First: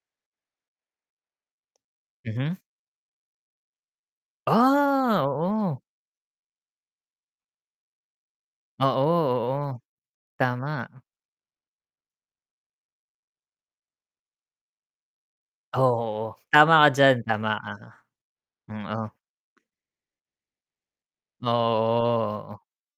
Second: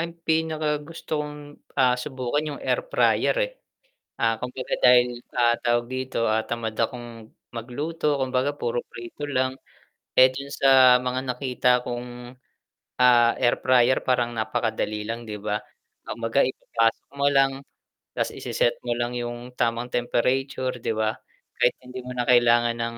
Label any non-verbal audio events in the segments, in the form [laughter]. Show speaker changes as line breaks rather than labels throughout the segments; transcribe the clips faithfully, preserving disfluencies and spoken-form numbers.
Ang pinakagusto kong, ah, subukan
Mhm.
'yung air fryer, eh. Ah, kumbaga dahil,
Ah,
ah,
oo.
tawag dito, ah, tamad akong magluto, kumbaga puro
Oo,
prito lang,
oo.
eh, dun
Tama.
sa mga nakita kong, ah, air fryer parang napakadali lang 'di ba?
Oh, oo.
Kumbaga
Tama ka
ipapasok
diyan,
mo
tama
lang,
ka.
ta's ise-set
Hmm,
mo
oh.
lang 'yung tamang temperature, 'di ba?
Oo,
Kahit hindi mo na
oo, oo, oh.
kailangan ng,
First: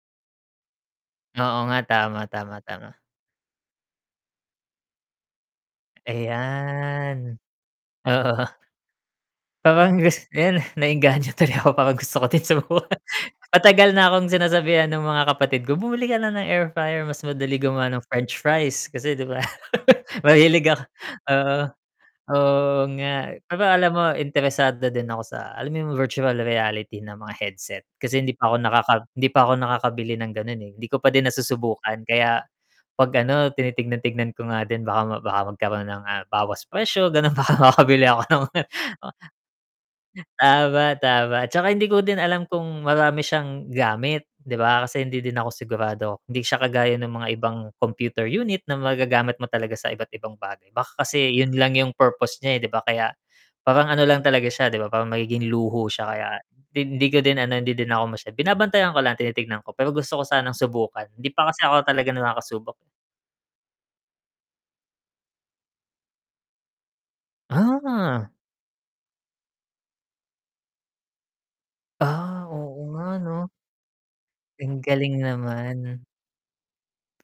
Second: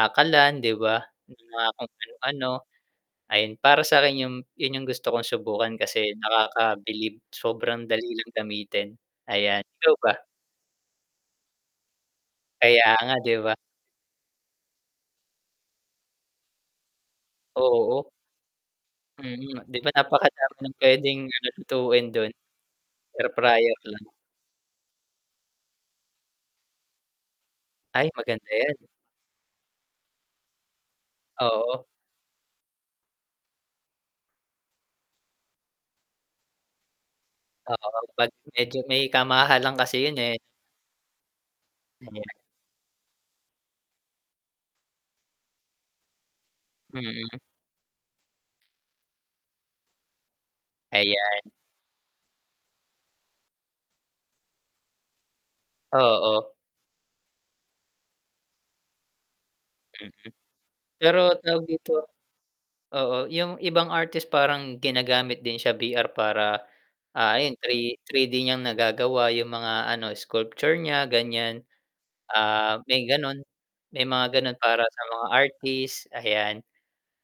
ah, kalan, 'di ba?
Oo
Mga
nga,
kung
tama,
ano-ano,
tama, tama.
ayun para sa'kin 'yung, 'yun 'yung gusto kong subukan kasi nakakabilib,
Ayan.
sobrang dali lang
Oo.
gamitin. Ayan, ikaw
Parang
ba?
gusto ko 'yan, eh. Na-engganyo tuloy ako, parang gusto ko ding
Kaya
subukan.
nga,
[laughs]
'di ba?
Matagal na akong sinasabihan ng mga kapatid ko bumili ka na ng air fryer mas madali
Oh,
gumawa ng
oo.
french fries kasi, 'di ba?
Mm, 'di ba
[laughs] Mahilig
napakadaming
ako
puwedeng
oo,
lutuin dun,
oo
air
nga, pero
fryer
alam mo
lang.
interesado din ako sa alam mo 'yung virtual reality na mga headset
Ay,
kasi hindi
maganda
pa ako
'yan.
nakaka hindi pa ako nakakabili ng gano'n, eh. Hindi ko pa din
Oo.
nasusubukan kaya, 'pag ano tinitingnan-tingnan ko nga din baka baka magkaroon ng, ah, bawas presyo ganun, baka
Oo,
makabili ako
bad
ng [unintelligible]
medyo may kamahalan kasi 'yun,
[chuckles]
eh.
Tama, tama, 'tsaka hindi ko din
[unintelligible]
alam kung marami siyang gamit, 'di ba, kasi hindi din ako sigurado, 'di siya kagaya ng mga
Mm.
ibang computer unit na magagamit mo talaga sa iba't-ibang bagay, baka kasi 'yun
Ayan.
lang 'yung purpose niya, eh, 'di ba kaya parang ano lang talaga siya 'di ba parang magiging luho siya kaya,
Oo.
hindi ko din ano hindi din ako masyad binabantayan ko lang, tinitingnan ko pero
Mm.
gusto ko sanang subukan,
Pero
hindi pa
tawag
kasi ako
dito
talaga nakakasubok.
Oo 'yung ibang artist parang ginagamit din siya, V-R para, ah, ayon three
Ah.
three-d niyang nagagawa 'yung mga ano sculpture niya ganiyan,
Ah,
ah,
oo
may
nga,
ganun,
'no?
may mga gano'n
Ang
para sa
galing
mga
naman.
artist, ayan.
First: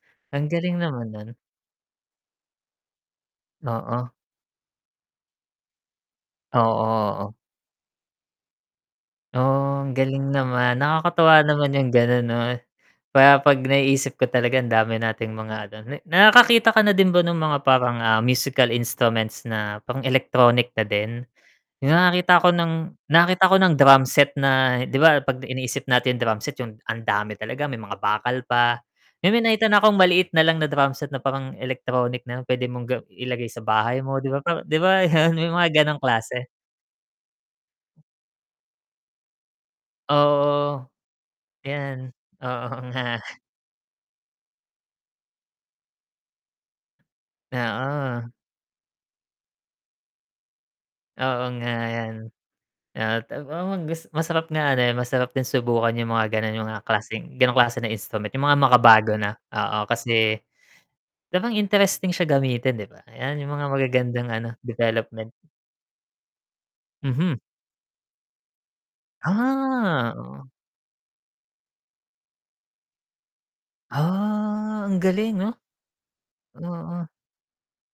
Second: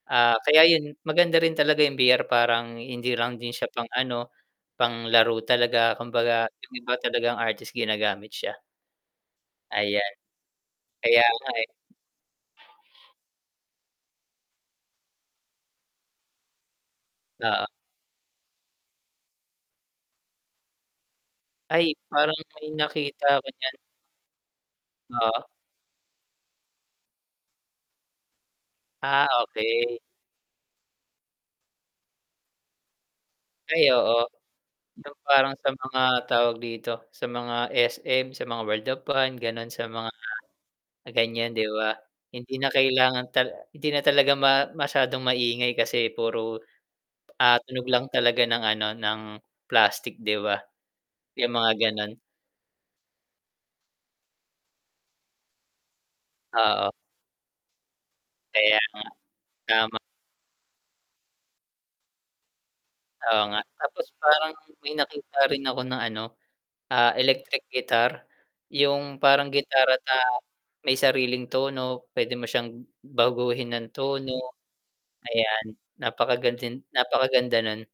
Ah,
Ang
kaya
galing
'yun
naman nun.
maganda rin talaga 'yung V-R parang hindi lang din siya
Oo.
pang-ano, pang-laro talaga, kumbaga 'yung
Oo,
iba
oo.
talagang artist ginagamit siya.
Oh, ang
Ayan.
galing naman.
Kaya
Nakakatuwa
nga, eh.
naman 'yung gano'n, 'no? Para 'pag naiisip ko talaga ang dami nating mga ano na nakakakita ka na din ba ng mga
Oo.
parang, ah, musical instruments na pang electronic na din? 'Yung
Ay, parang
nakakita ako
may
ng
nakita
nakakita
ako
ko ng
niyan.
drum set na 'di ba
Oo.
'pag iniisip natin drum set 'yung ang dami talaga, may mga bakal pa,
Ah,
may nakita na akong
okey.
maliit na lang na drum set na parang electronic na puwede mong ga ilagay sa
Ay,
bahay mo,
oo.
'di ba, p 'di ba
'Yung
'yun 'yung
parang
mga
sa
gano'ng
mga,
klase.
tawag dito, sa mga S-M, sa mga World of fran ganun, sa mga
Oo.
ganiyan, 'di ba?
'Yan,
Hindi na
oo nga.
kailangan ta hindi na talaga ma masyadong maingay kasi puro, ah, tunog lang
Oo.
talaga ng ano ng plastik, 'di ba?
Oo
'Yung
nga,
mga
ayan.
gano'n.
Ah, ta ma gus masarap nga ano, eh, masarap din subukan 'yung mga gano'n, 'yung mga
Oo.
klaseng, gano'ng klase na instrument 'yung mga
Kaya nga.
makabago na, oo
Tama.
kasi, parang interesting siya gamitin 'di ba? 'Yan
Oo
'yung
nga,
mga
tapos
magagandang ano,
parang may
development.
nakita rin ako na ano, ah,
Mhm.
electric guitar, 'yung parang gitara na,
Ah, oo.
may sariling tono, puwede mo siyang baguhin ng tono.
Ah, ang galing 'no?
Ayan napakaganding
Oo.
napakaganda nun.